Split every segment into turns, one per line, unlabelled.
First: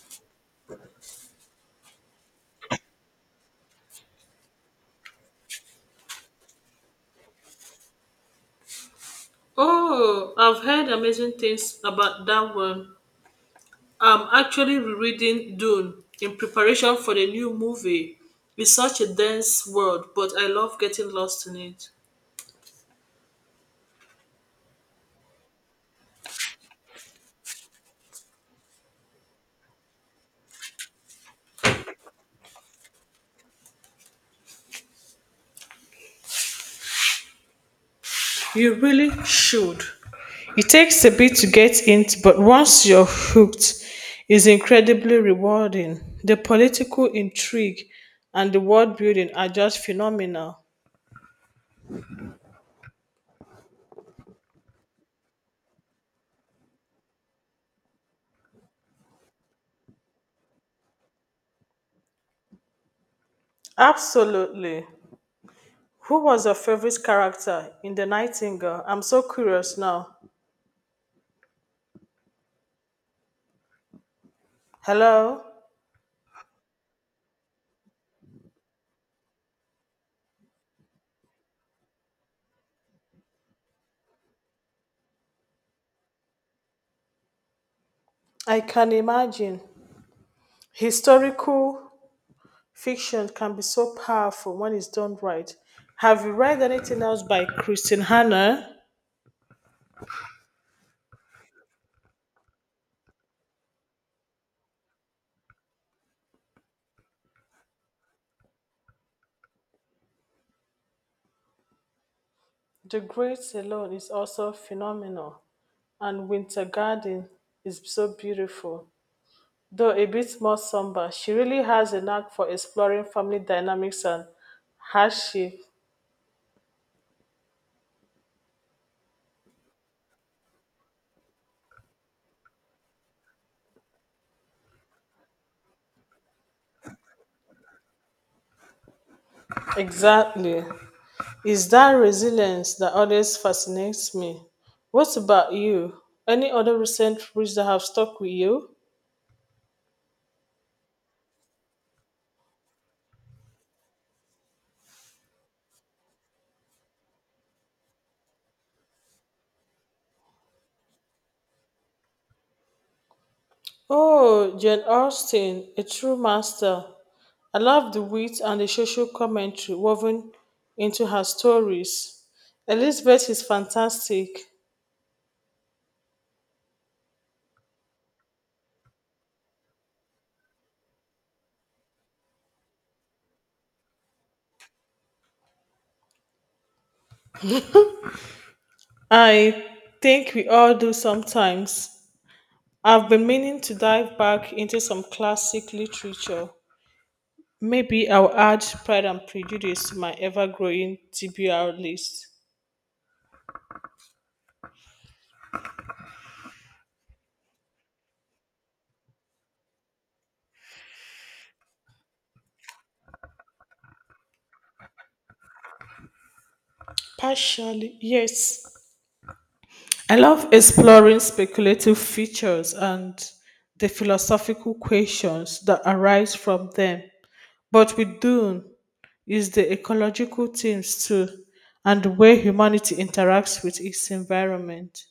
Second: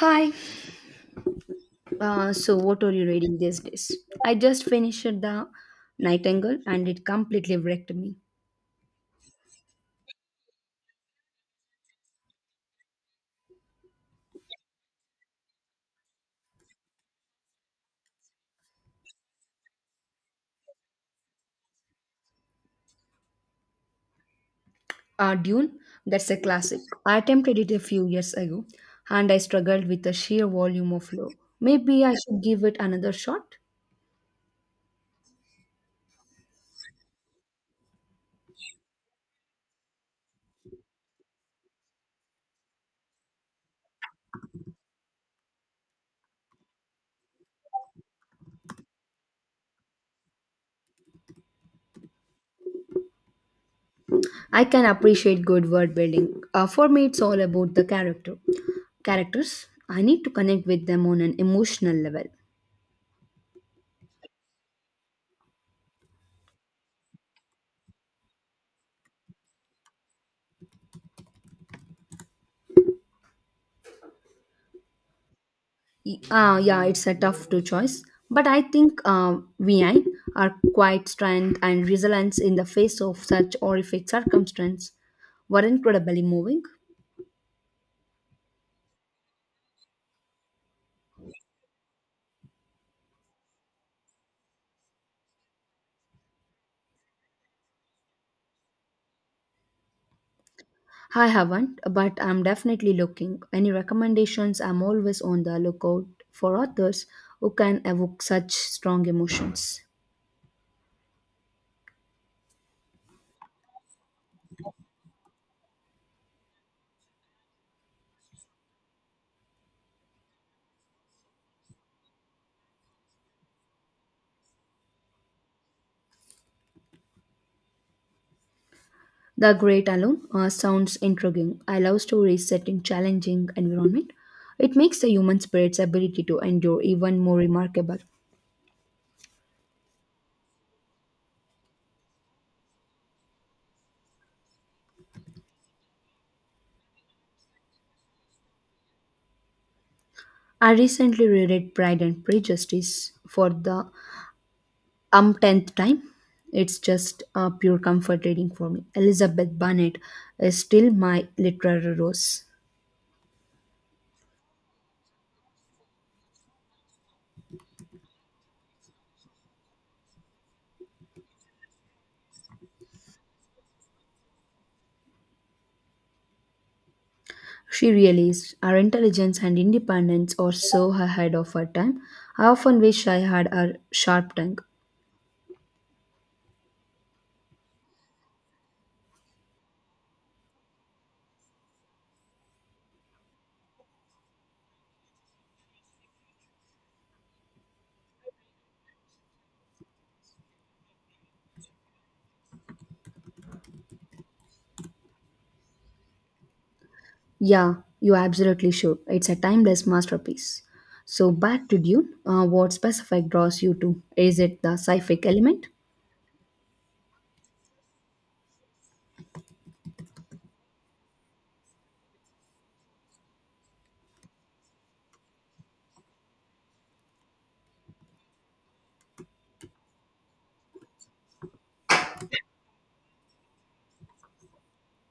Hi. So what are you reading these days? I just finished The Nightingale and it completely wrecked me.
Oh, I've heard amazing things about that one. I'm actually rereading Dune in preparation for the new movie. It's such a dense world, but I love getting lost in it.
Dune, that's a classic. I attempted it a few years ago and I struggled with the sheer volume of lore. Maybe I should give it another shot.
You really should. It takes a bit to get into, but once you're hooked, it's incredibly rewarding. The political intrigue and the world building are just phenomenal.
I can appreciate good world building. For me, it's all about the character. Characters, I need to connect with them on an emotional level.
Absolutely. Who was your favorite character in The Nightingale? I'm so curious now. Hello?
Yeah, it's a tough to choice, but I think VI are quite strength and resilience in the face of such horrific circumstance were incredibly moving.
I can imagine. Historical fiction can be so powerful when it's done right. Have you read anything else by Christine Hanna?
I haven't, but I'm definitely looking. Any recommendations? I'm always on the lookout for authors who can evoke such strong emotions.
The Great Alone is also phenomenal, and Winter Garden is so beautiful. Though a bit more somber, she really has a knack for exploring family dynamics and hardship.
The Great Alone sounds intriguing. I love stories set in challenging environment. It makes the human spirit's ability to endure even more remarkable.
Exactly. Is that resilience that always fascinates me. What about you? Any other recent reads that have stuck with you?
I recently reread Pride and Prejudice for the umpteenth time. It's just a pure comfort reading for me. Elizabeth Bennet is still my literary rose.
Oh, Jane Austen, a true master. I love the wit and the social commentary woven into her stories. Elizabeth is fantastic.
She really is. Her intelligence and independence are so ahead of her time. I often wish I had her sharp tongue.
I think we all do sometimes. I've been meaning to dive back into some classic literature. Maybe I'll add Pride and Prejudice to my ever growing TBR list.
Yeah, you absolutely should. It's a timeless masterpiece. So back to Dune. What specific draws you to? Is it the sci-fi element?
Partially, yes. I love exploring speculative features and the philosophical questions that arise from them. But with Dune is the ecological themes too and the way humanity interacts with its environment.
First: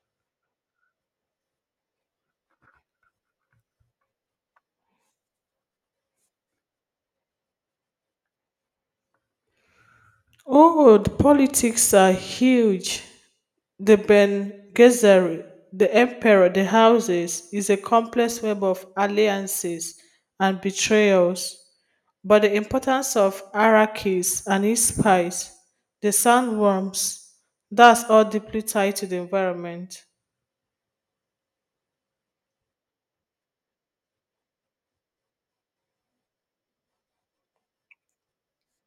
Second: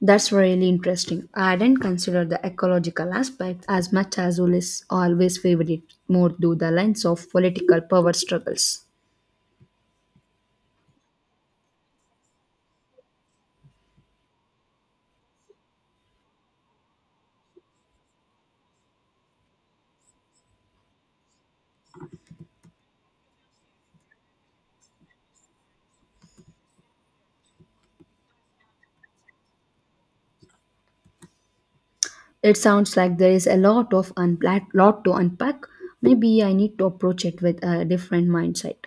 That's really interesting. I didn't consider the ecological aspect as much as Ulyss always favored it more through the lens of political power struggles.
Oh, the politics are huge. The Ben Gesserit, the Emperor, the Houses, is a complex web of alliances and betrayals. But the importance of Arrakis and his spies, the sandworms, that's all deeply tied to the environment.
It sounds like there is a lot of unpla- lot to unpack. Maybe I need to approach it with a different mindset,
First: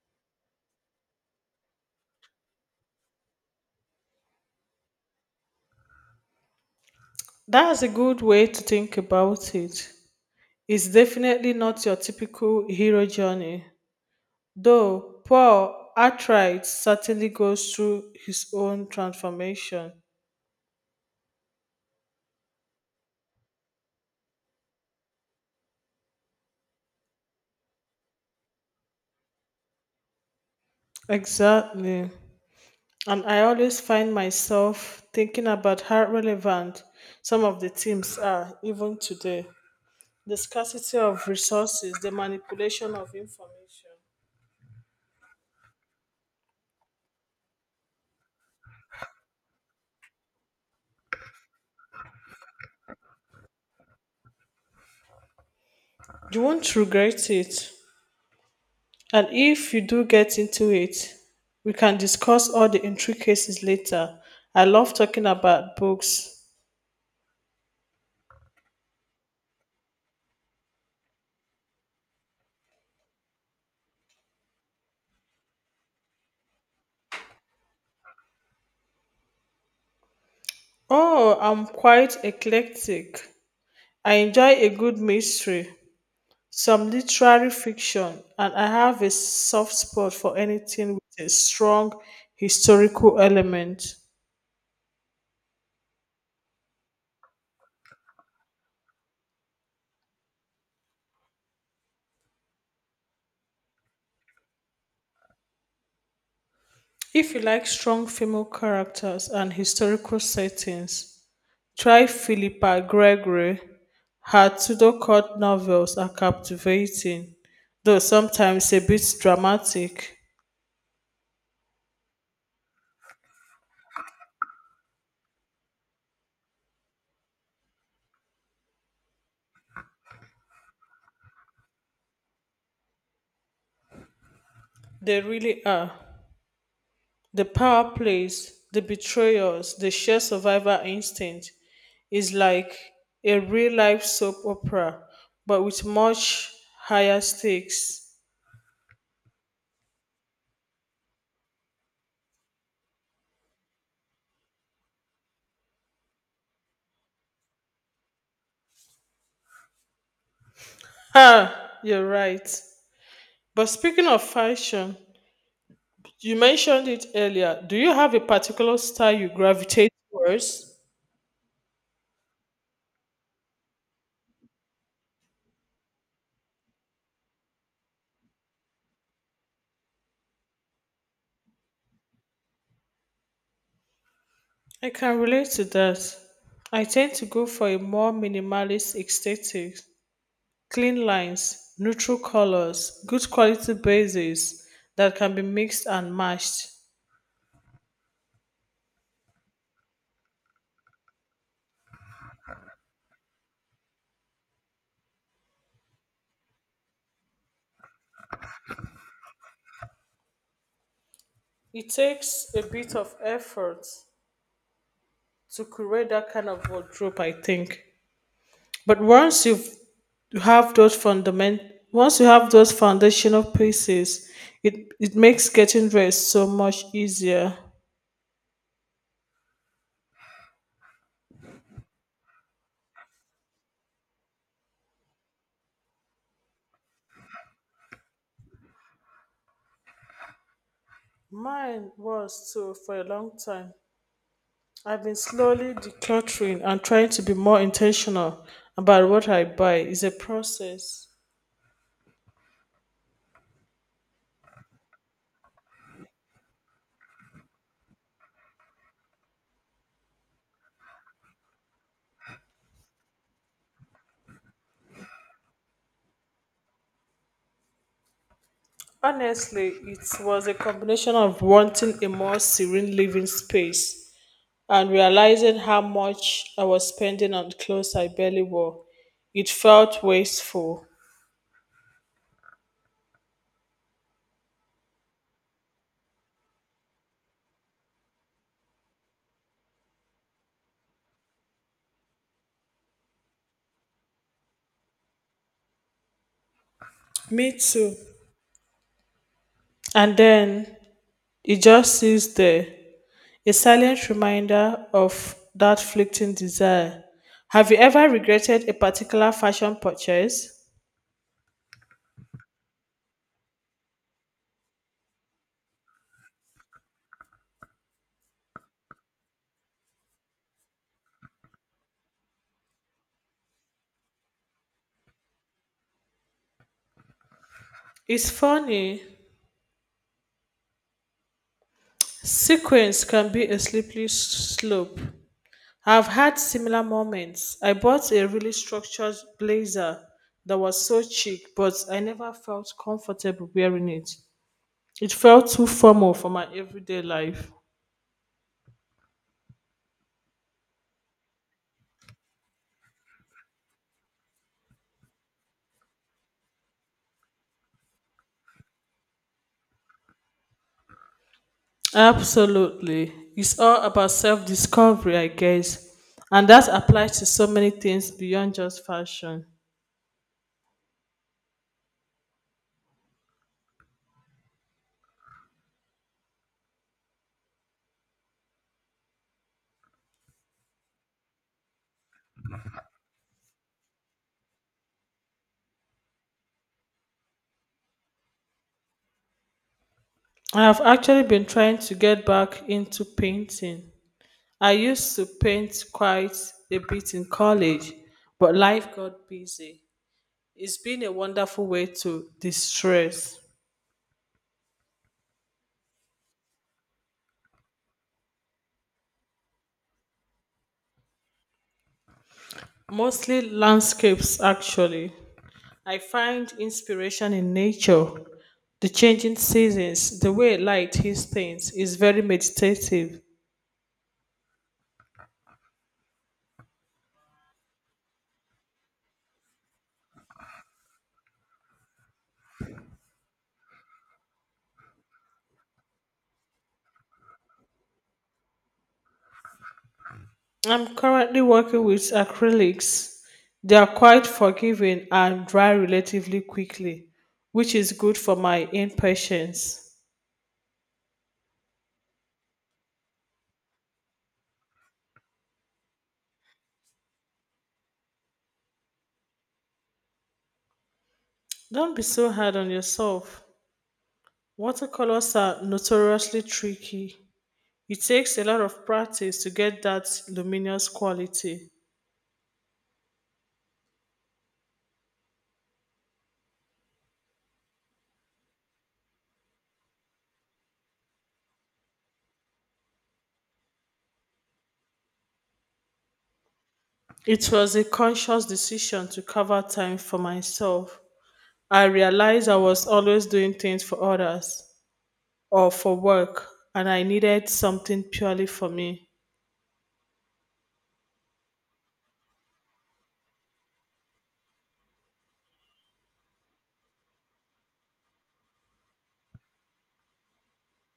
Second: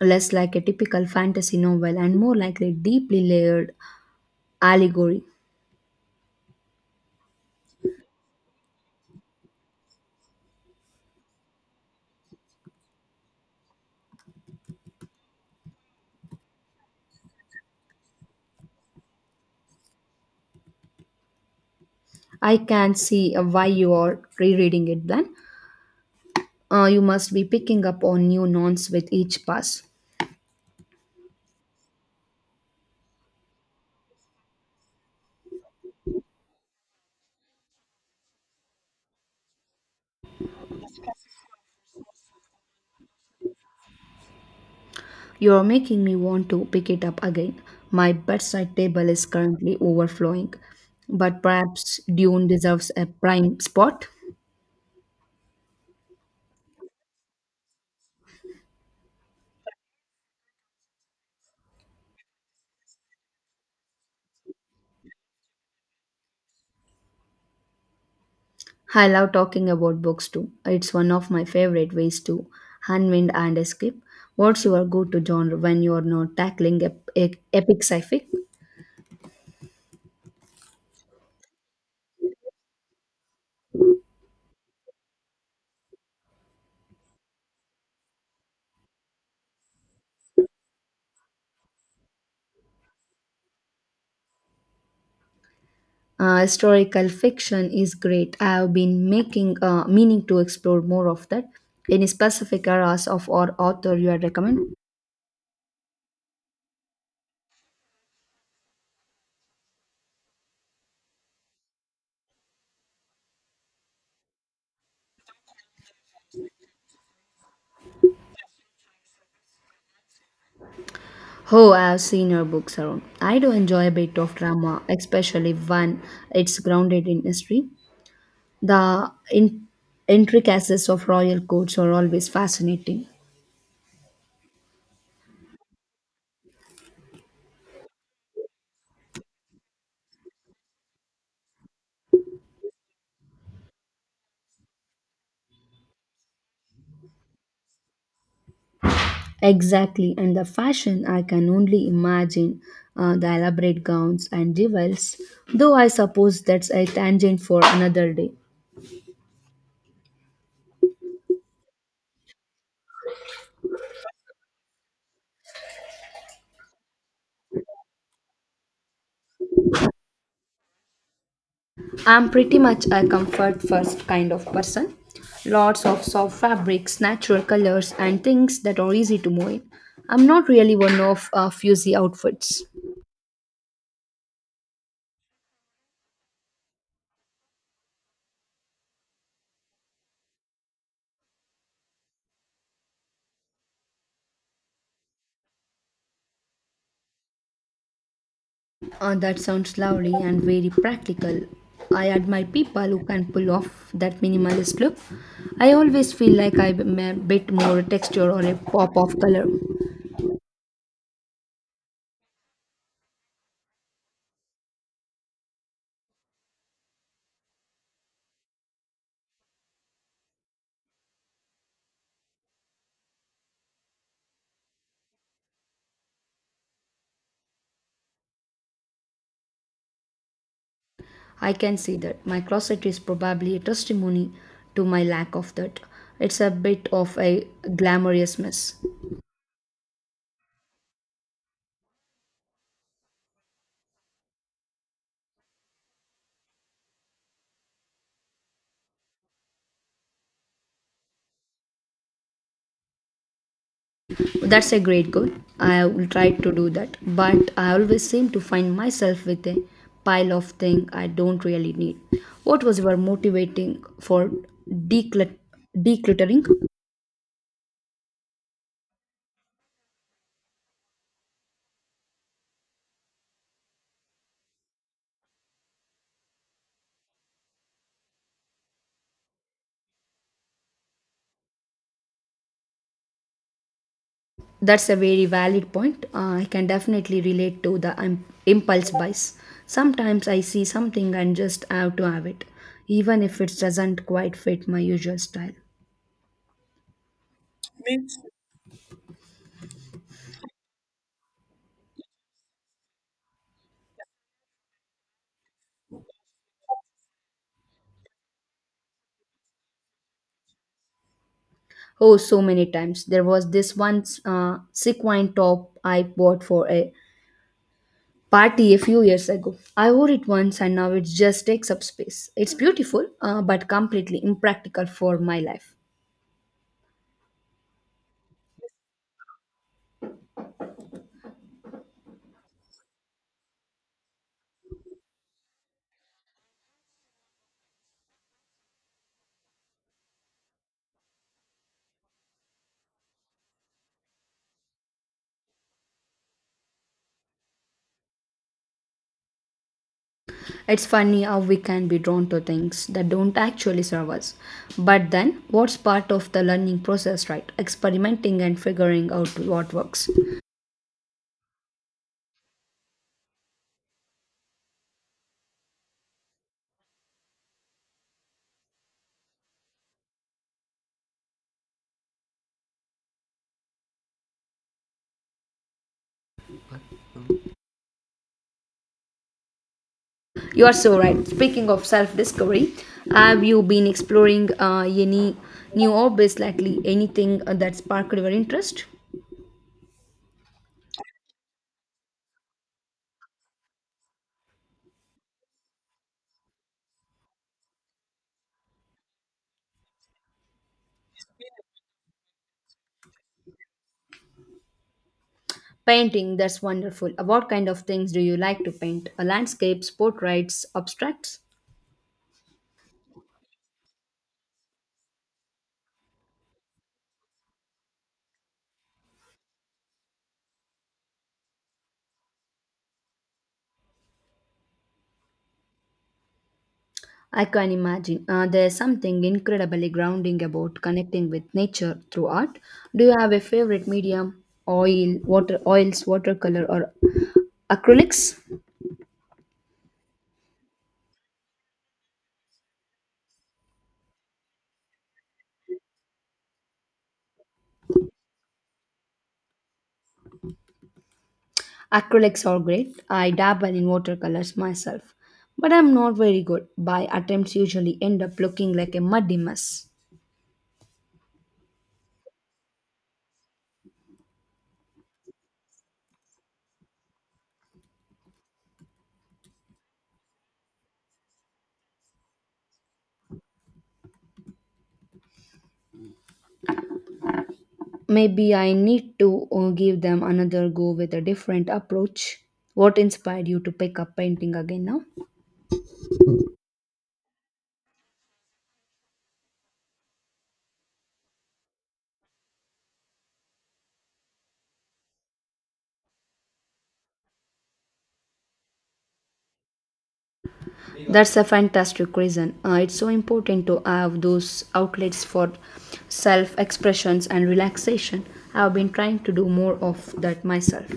less like a typical fantasy novel and more like a deeply layered allegory.
That's a good way to think about it. It's definitely not your typical hero journey, though Paul Arkwright certainly goes through his own transformation.
I can see why you are rereading it, then. You must be picking up on new nouns with each pass.
Exactly. And I always find myself thinking about how relevant some of the teams are, even today. The scarcity of resources, the manipulation of information.
You're making me want to pick it up again. My bedside table is currently overflowing, but perhaps Dune deserves a prime spot.
You won't regret it. And if you do get into it, we can discuss all the intricacies later. I love talking about books.
I love talking about books too. It's one of my favorite ways to unwind and escape. What's your go to genre when you're not tackling epic sci fi?
Oh, I'm quite eclectic. I enjoy a good mystery, some literary fiction, and I have a soft spot for anything with a strong historical element.
Historical fiction is great. I have been making meaning to explore more of that. Any specific eras of or author you are recommend?
If you like strong female characters and historical settings, try Philippa Gregory. Her Tudor court novels are captivating, though sometimes a bit dramatic.
Oh, I have seen your books around. I do enjoy a bit of drama, especially when it's grounded in history. The intricacies of royal courts are always fascinating.
They really are. The power plays, the betrayals, the sheer survivor instinct is like a real life soap opera, but with much higher stakes.
Exactly, and the fashion I can only imagine the elaborate gowns and jewels, though I suppose that's a tangent for another day.
Ha! You're right. But speaking of fashion, you mentioned it earlier. Do you have a particular style you gravitate towards?
I'm pretty much a comfort first kind of person. Lots of soft fabrics, natural colors, and things that are easy to move in. I'm not really one of fuzzy outfits.
I can relate to that. I tend to go for a more minimalist aesthetic, clean lines, neutral colors, good quality bases that can be mixed and matched.
That sounds lovely and very practical. I admire people who can pull off that minimalist look. I always feel like I'm a bit more texture or a pop of color.
It takes a bit of effort to create that kind of wardrobe, I think. But you have those fundament, once you have those foundational pieces, it makes getting dressed so much easier.
I can see that. My closet is probably a testimony to my lack of that. It's a bit of a glamorous mess.
Mine was too for a long time. I've been slowly decluttering and trying to be more intentional about what I buy. It's a process.
That's a great goal. I will try to do that, but I always seem to find myself with a pile of things I don't really need. What was your motivating for declut- decluttering?
Honestly, it was a combination of wanting a more serene living space and realizing how much I was spending on clothes I barely wore. It felt wasteful.
That's a very valid point. I can definitely relate to the impulse buys. Sometimes I see something and just have to have it, even if it doesn't quite fit my usual style.
Me too. And then it just sits there, a silent reminder of that fleeting desire. Have you ever regretted a particular fashion purchase?
Oh, so many times. There was this one sequin top I bought for a party a few years ago. I wore it once and now it just takes up space. It's beautiful, but completely impractical for my life.
It's funny. Sequence can be a slope. I've had similar moments. I bought a really structured blazer that was so chic, but I never felt comfortable wearing it. It felt too formal for my everyday life.
It's funny how we can be drawn to things that don't actually serve us. But then, what's part of the learning process, right? Experimenting and figuring out what works.
Absolutely. It's all about self discovery, I guess. And that applies to so many things beyond just fashion.
You are so right. Speaking of self discovery, have you been exploring any new hobbies, likely anything that sparked your interest?
I have actually been trying to get back into painting. I used to paint quite a bit in college, but life got busy. It's been a wonderful way to distress,
Painting, that's wonderful. What kind of things do you like to paint? Landscapes, portraits, abstracts?
mostly landscapes, actually. I find inspiration in nature. The changing seasons, the way light hits things, is very meditative.
I can imagine. There's something incredibly grounding about connecting with nature through art. Do you have a favorite medium? Oil, water, oils, watercolor, or acrylics?
I'm currently working with acrylics. They are quite forgiving and dry relatively quickly, which is good for my impatience.
Acrylics are great. I dabble in watercolors myself, but I'm not very good. My attempts, usually end up looking like a muddy mess.
Don't be so hard on yourself. Watercolors are notoriously tricky. It takes a lot of practice to get that luminous quality.
Maybe I need to give them another go with a different approach. What inspired you to pick up painting again now?
It was a conscious decision to cover time for myself. I realized I was always doing things for others or for work, and I needed something purely for me.
That's a fantastic reason. It's so important to have those outlets for self expressions and relaxation. I've been trying to do more of that myself.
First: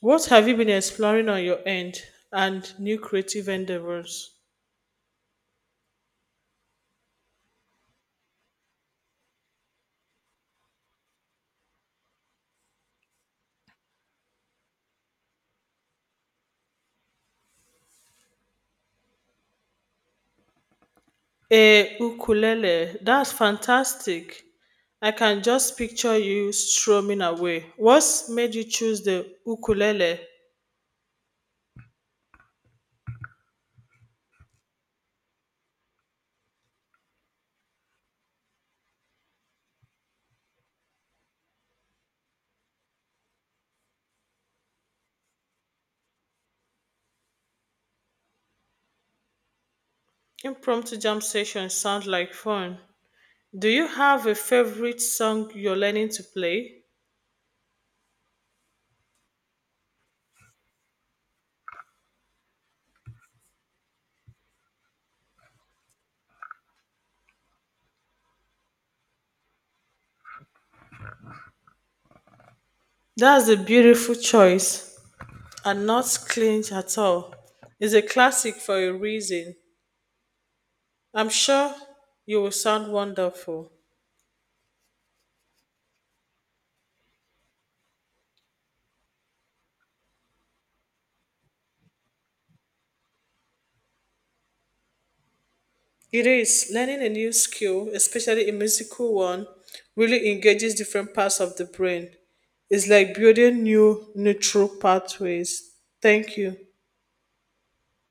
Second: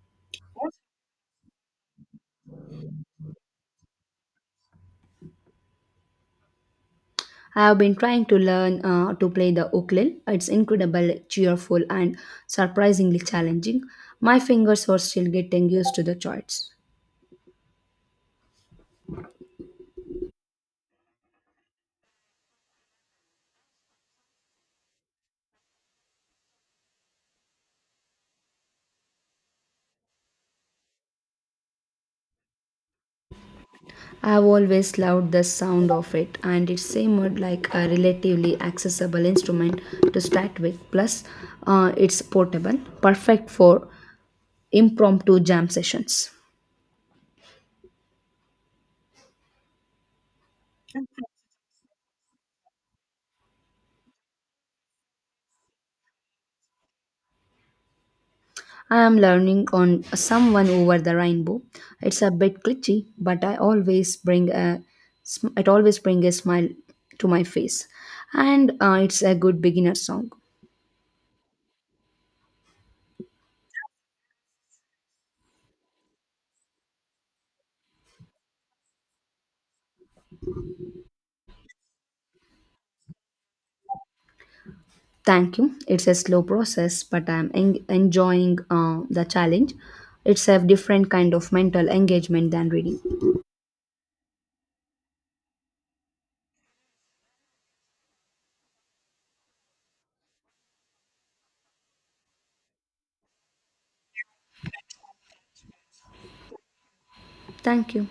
What have you been exploring on your end and new creative endeavors?
I have been trying to learn to play the ukulele. It's incredible, cheerful, and surprisingly challenging. My fingers are still getting used to the chords.
A ukulele. That's fantastic. I can just picture you strumming away. What's made you choose the ukulele?
I've always loved the sound of it, and it seemed like a relatively accessible instrument to start with. Plus, it's portable, perfect for impromptu jam sessions.
Impromptu jam sessions sound like fun. Do you have a favorite song you're learning to play?
I am learning on someone over the rainbow. It's a bit glitchy, but I always it always brings a smile to my face, and it's a good beginner song.
That's a beautiful choice and not cringe at all. It's a classic for a reason. I'm sure you will sound wonderful.
Thank you. It's a slow process, but I'm enjoying the challenge. It's a different kind of mental engagement than reading.
It is. Learning a new skill, especially a musical one, really engages different parts of the brain. It's like building new neutral pathways. Thank you.
Thank you.